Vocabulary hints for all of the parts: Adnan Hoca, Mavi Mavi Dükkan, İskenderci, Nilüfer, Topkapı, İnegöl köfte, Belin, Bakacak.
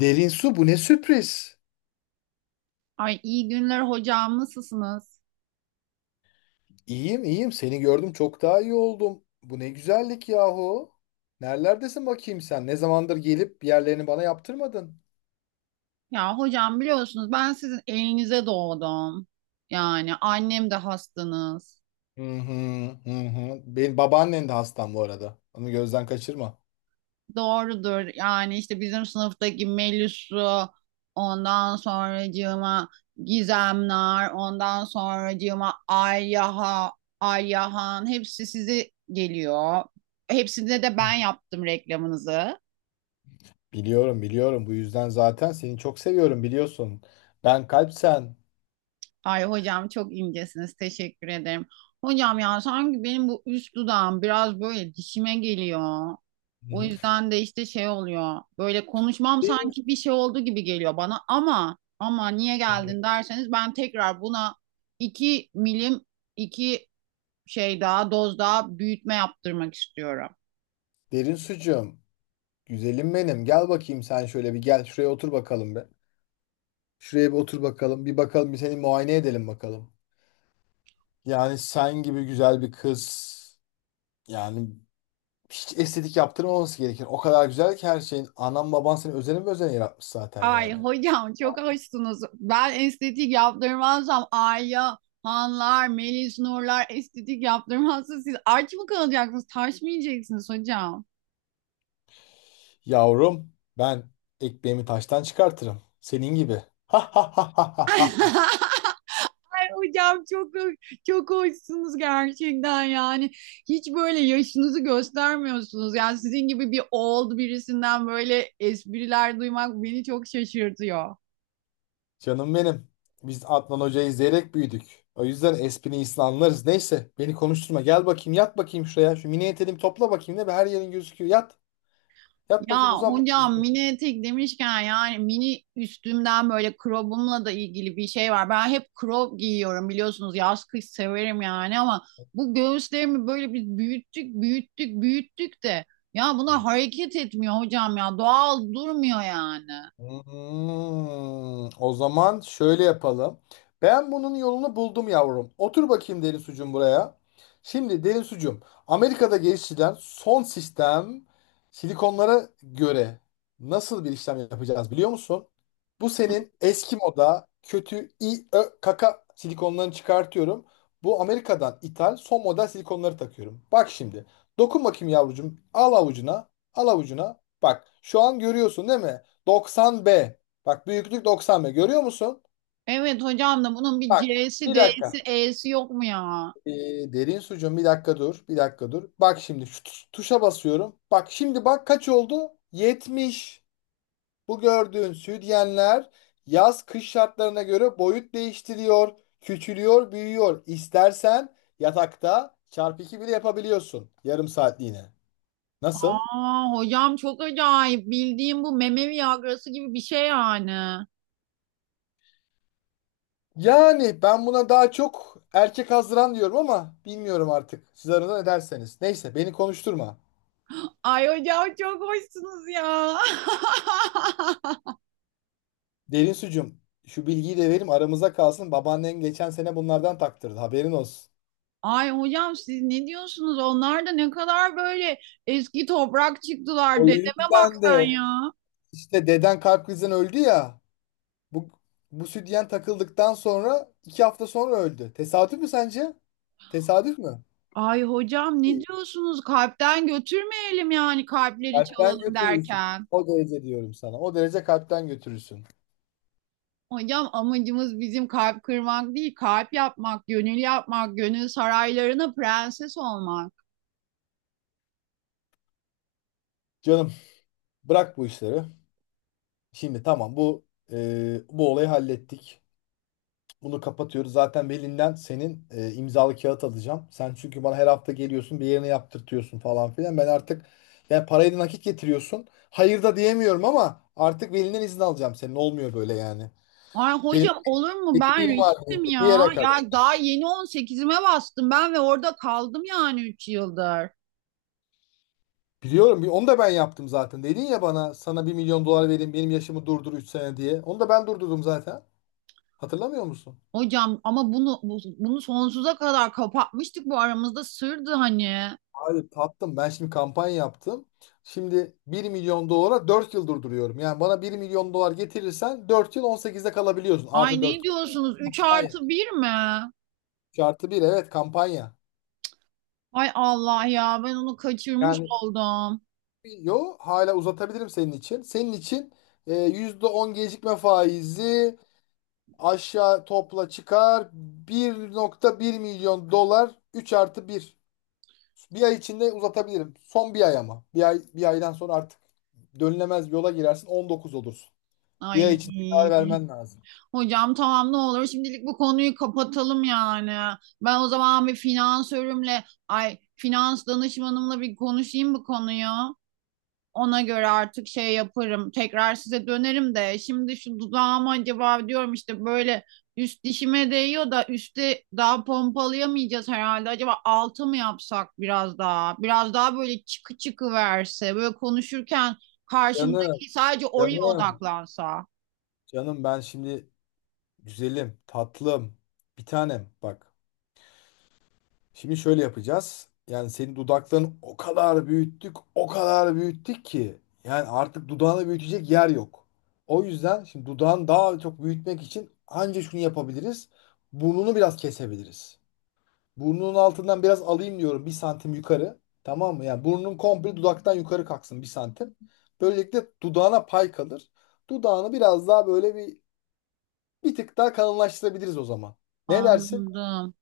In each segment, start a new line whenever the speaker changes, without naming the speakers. Derin su bu ne sürpriz.
Ay iyi günler hocam, nasılsınız?
İyiyim iyiyim seni gördüm çok daha iyi oldum. Bu ne güzellik yahu. Nerelerdesin bakayım sen? Ne zamandır gelip yerlerini bana yaptırmadın?
Ya hocam biliyorsunuz ben sizin elinize doğdum. Yani annem de hastanız.
Hı hı, hı hı. Benim babaannen de hastam bu arada. Onu gözden kaçırma.
Doğrudur. Yani işte bizim sınıftaki Melis'u ondan sonracığıma Gizemler ondan sonracığıma Alyaha, Ayyahan hepsi sizi geliyor. Hepsine de ben yaptım reklamınızı.
Biliyorum biliyorum bu yüzden zaten seni çok seviyorum biliyorsun. Ben kalp sen.
Ay hocam çok incesiniz. Teşekkür ederim. Hocam ya sanki benim bu üst dudağım biraz böyle dişime geliyor.
Hı
O
hı.
yüzden de işte şey oluyor. Böyle konuşmam
Derin,
sanki bir şey oldu gibi geliyor bana ama niye
hı,
geldin derseniz ben tekrar buna iki milim iki şey daha doz daha büyütme yaptırmak istiyorum.
derin sucuğum. Güzelim benim. Gel bakayım sen şöyle bir gel şuraya otur bakalım be. Şuraya bir otur bakalım. Bir bakalım bir seni muayene edelim bakalım. Yani sen gibi güzel bir kız, yani hiç estetik yaptırmaması gerekir. O kadar güzel ki her şeyin. Anan baban seni özelim özen yaratmış zaten
Ay
yani.
hocam çok hoşsunuz. Ben estetik yaptırmazsam Ayya, Hanlar, Melis Nurlar estetik yaptırmazsa siz aç mı kalacaksınız? Taş mı yiyeceksiniz hocam?
Yavrum ben ekmeğimi taştan çıkartırım. Senin gibi.
Ay hocam çok hoşsunuz gerçekten yani. Hiç böyle yaşınızı göstermiyorsunuz. Yani sizin gibi bir old birisinden böyle espriler duymak beni çok şaşırtıyor.
Canım benim. Biz Adnan Hoca'yı izleyerek büyüdük. O yüzden esprini iyisini anlarız. Neyse beni konuşturma. Gel bakayım yat bakayım şuraya. Şu mini eteğimi topla bakayım. Ne be her yerin gözüküyor. Yat. Yat
Ya
bakayım uzan
hocam
bakayım.
mini etek demişken yani mini üstümden böyle crobumla da ilgili bir şey var. Ben hep crop giyiyorum biliyorsunuz, yaz kış severim yani, ama bu göğüslerimi böyle biz büyüttük büyüttük büyüttük de ya bunlar hareket etmiyor hocam, ya doğal durmuyor yani.
O zaman şöyle yapalım. Ben bunun yolunu buldum yavrum. Otur bakayım derin sucum buraya. Şimdi derin sucum, Amerika'da geliştirilen son sistem silikonlara göre nasıl bir işlem yapacağız biliyor musun? Bu senin eski moda kötü i ö kaka silikonlarını çıkartıyorum. Bu Amerika'dan ithal son model silikonları takıyorum. Bak şimdi. Dokun bakayım yavrucuğum. Al avucuna. Al avucuna. Bak şu an görüyorsun değil mi? 90B. Bak büyüklük 90B. Görüyor musun?
Evet hocam, da bunun bir
Bak
C'si,
bir
D'si,
dakika.
E'si yok mu ya?
Ee, derin sucuğum bir dakika dur. Bir dakika dur. Bak şimdi şu tuşa basıyorum. Bak şimdi bak kaç oldu? 70. Bu gördüğün sütyenler yaz kış şartlarına göre boyut değiştiriyor. Küçülüyor, büyüyor. İstersen yatakta çarpı 2 bile yapabiliyorsun. Yarım saatliğine. Nasıl?
Aa hocam çok acayip, bildiğim bu meme Viagra'sı gibi bir şey yani.
Yani ben buna daha çok erkek hazıran diyorum ama bilmiyorum artık. Siz aranızda ne derseniz. Neyse beni konuşturma.
Ay hocam çok hoşsunuz ya.
Derin sucum şu bilgiyi de verim aramıza kalsın. Babaannen geçen sene bunlardan taktırdı haberin olsun.
Ay hocam siz ne diyorsunuz? Onlar da ne kadar böyle eski toprak çıktılar.
O
Dedeme bak
yüzden
sen
de
ya.
işte deden kalp krizinden öldü ya. Bu, bu sütyen takıldıktan sonra 2 hafta sonra öldü. Tesadüf mü sence? Tesadüf mü?
Ay hocam ne
Değil.
diyorsunuz? Kalpten götürmeyelim yani, kalpleri
Kalpten
çalalım
götürürsün.
derken.
O derece diyorum sana. O derece kalpten götürürsün.
Hocam amacımız bizim kalp kırmak değil, kalp yapmak, gönül yapmak, gönül saraylarına prenses olmak.
Canım, bırak bu işleri. Şimdi tamam bu bu olayı hallettik. Bunu kapatıyoruz. Zaten Belin'den senin imzalı kağıt alacağım. Sen çünkü bana her hafta geliyorsun bir yerine yaptırtıyorsun falan filan. Ben artık yani parayı da nakit getiriyorsun. Hayır da diyemiyorum ama artık Belin'den izin alacağım senin. Olmuyor böyle yani.
Ay
Benim
hocam olur mu, ben
ettiğim var benim
riştim
de bir
ya.
yere kadar.
Ya daha yeni 18'ime bastım ben ve orada kaldım yani 3 yıldır.
Biliyorum onu da ben yaptım zaten. Dedin ya bana sana 1 milyon dolar verin benim yaşımı durdur 3 sene diye. Onu da ben durdurdum zaten. Hatırlamıyor musun?
Hocam ama bunu sonsuza kadar kapatmıştık, bu aramızda sırdı hani.
Abi tattım. Ben şimdi kampanya yaptım. Şimdi 1 milyon dolara 4 yıl durduruyorum. Yani bana 1 milyon dolar getirirsen 4 yıl 18'de kalabiliyorsun.
Ay
Artı
ne
4
diyorsunuz, 3
kampanya.
artı bir mi?
3+1, evet, kampanya.
Ay Allah ya, ben onu kaçırmış
Yani
oldum.
yo hala uzatabilirim senin için. Senin için %10 gecikme faizi aşağı topla çıkar. 1,1 milyon dolar 3+1. Bir ay içinde uzatabilirim. Son bir ay ama. Bir ay, bir aydan sonra artık dönülemez yola girersin 19 olursun. Bir ay
Ay
içinde karar vermen lazım.
hocam tamam, ne olur şimdilik bu konuyu kapatalım yani. Ben o zaman bir finansörümle, ay, finans danışmanımla bir konuşayım bu konuyu. Ona göre artık şey yaparım. Tekrar size dönerim de şimdi şu dudağıma acaba diyorum, işte böyle üst dişime değiyor da üstte daha pompalayamayacağız herhalde. Acaba altı mı yapsak biraz daha? Biraz daha böyle çıkı çıkı verse. Böyle konuşurken
Canım,
karşımdaki sadece oraya
canım,
odaklansa.
canım ben şimdi güzelim, tatlım, bir tanem bak. Şimdi şöyle yapacağız. Yani senin dudaklarını o kadar büyüttük, o kadar büyüttük ki. Yani artık dudağını büyütecek yer yok. O yüzden şimdi dudağını daha çok büyütmek için anca şunu yapabiliriz. Burnunu biraz kesebiliriz. Burnunun altından biraz alayım diyorum 1 santim yukarı. Tamam mı? Yani burnun komple dudaktan yukarı kalksın 1 santim. Böylelikle dudağına pay kalır. Dudağını biraz daha böyle bir tık daha kalınlaştırabiliriz o zaman. Ne dersin?
Anladım.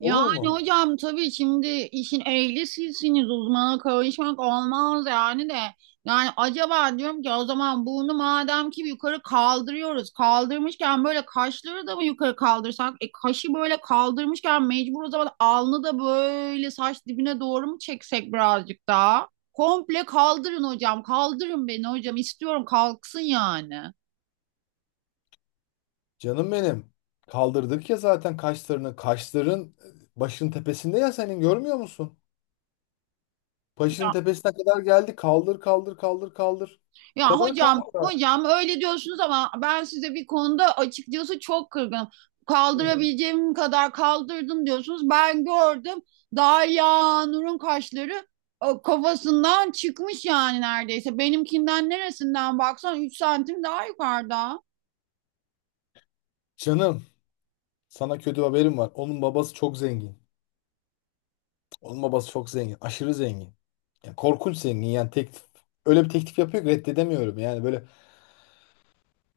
Yani
Olur mu?
hocam tabii şimdi işin ehli sizsiniz, uzmana karışmak olmaz yani de. Yani acaba diyorum ki o zaman bunu madem ki yukarı kaldırıyoruz. Kaldırmışken böyle kaşları da mı yukarı kaldırsak? E kaşı böyle kaldırmışken mecbur o zaman alnı da böyle saç dibine doğru mu çeksek birazcık daha? Komple kaldırın hocam. Kaldırın beni hocam. İstiyorum kalksın yani.
Canım benim. Kaldırdık ya zaten kaşlarını. Kaşların başının tepesinde ya senin, görmüyor musun? Başının tepesine kadar geldi. Kaldır kaldır kaldır kaldır. Bu
Ya
kadar
hocam,
kaldır
hocam öyle diyorsunuz ama ben size bir konuda açıkçası çok kırgınım.
artık.
Kaldırabileceğim kadar kaldırdım diyorsunuz. Ben gördüm, Derya Nur'un kaşları kafasından çıkmış yani neredeyse. Benimkinden neresinden baksan 3 santim daha yukarıda.
Canım, sana kötü haberim var. Onun babası çok zengin. Onun babası çok zengin. Aşırı zengin. Yani korkunç zengin. Yani teklif öyle bir teklif yapıyor ki reddedemiyorum. Yani böyle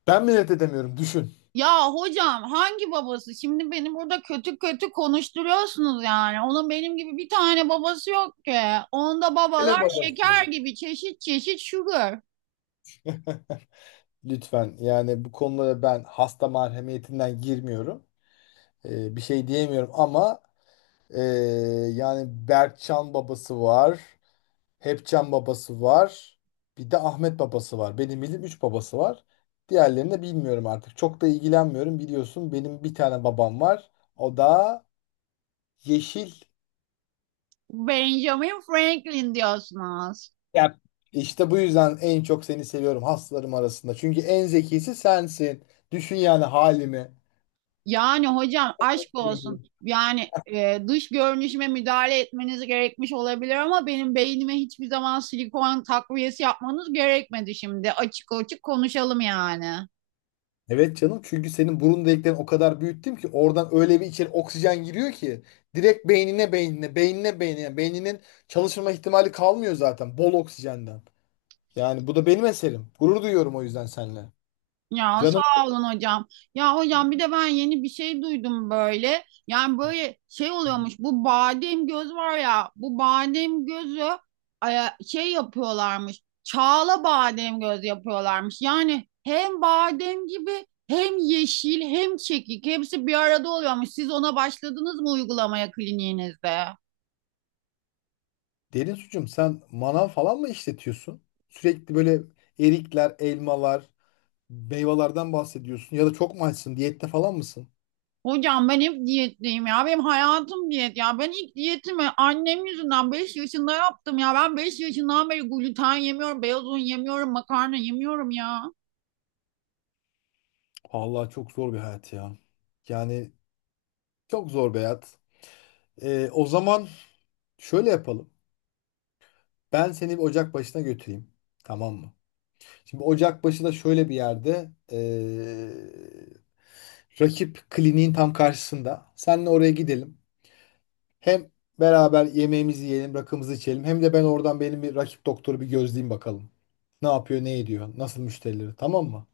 ben mi reddedemiyorum düşün.
Ya hocam hangi babası? Şimdi beni burada kötü kötü konuşturuyorsunuz yani. Onun benim gibi bir tane babası yok ki. Onda
Hele
babalar
babası.
şeker gibi, çeşit çeşit sugar.
Lütfen yani bu konulara ben hasta merhemiyetinden girmiyorum. Bir şey diyemiyorum ama ee, yani Berkcan babası var. Hepcan babası var. Bir de Ahmet babası var. Benim bildiğim 3 babası var. Diğerlerini de bilmiyorum artık. Çok da ilgilenmiyorum biliyorsun. Benim bir tane babam var. O da Yeşil.
Benjamin Franklin diyorsunuz.
Ya işte bu yüzden en çok seni seviyorum hastalarım arasında. Çünkü en zekisi sensin. Düşün yani halimi.
Yani hocam aşk olsun. Yani dış görünüşüme müdahale etmeniz gerekmiş olabilir ama benim beynime hiçbir zaman silikon takviyesi yapmanız gerekmedi şimdi. Açık açık konuşalım yani.
Evet canım, çünkü senin burun deliklerini o kadar büyüttüm ki oradan öyle bir içeri oksijen giriyor ki direkt beynine beynine beynine beynine beyninin çalışma ihtimali kalmıyor zaten bol oksijenden. Yani bu da benim eserim. Gurur duyuyorum o yüzden seninle.
Ya
Canım
sağ olun hocam. Ya hocam bir de ben yeni bir şey duydum böyle. Yani böyle şey oluyormuş. Bu badem göz var ya. Bu badem gözü şey yapıyorlarmış. Çağla badem göz yapıyorlarmış. Yani hem badem gibi, hem yeşil, hem çekik, hepsi bir arada oluyormuş. Siz ona başladınız mı uygulamaya kliniğinizde?
derin suçum, sen manav falan mı işletiyorsun? Sürekli böyle erikler, elmalar. Meyvelerden bahsediyorsun ya da çok mu açsın? Diyette falan mısın?
Hocam ben hep diyetteyim ya. Benim hayatım diyet ya. Ben ilk diyetimi annem yüzünden 5 yaşında yaptım ya. Ben 5 yaşından beri gluten yemiyorum, beyaz un yemiyorum, makarna yemiyorum ya.
Vallahi çok zor bir hayat ya. Yani çok zor bir hayat. O zaman şöyle yapalım. Ben seni bir ocak başına götüreyim. Tamam mı? Şimdi ocak başı da şöyle bir yerde rakip kliniğin tam karşısında. Seninle oraya gidelim. Hem beraber yemeğimizi yiyelim, rakımızı içelim. Hem de ben oradan benim bir rakip doktoru bir gözleyeyim bakalım. Ne yapıyor, ne ediyor, nasıl müşterileri, tamam mı?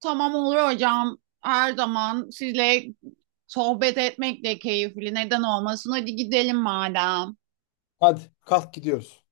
Tamam olur hocam. Her zaman sizle sohbet etmek de keyifli. Neden olmasın? Hadi gidelim madem.
Hadi kalk gidiyoruz.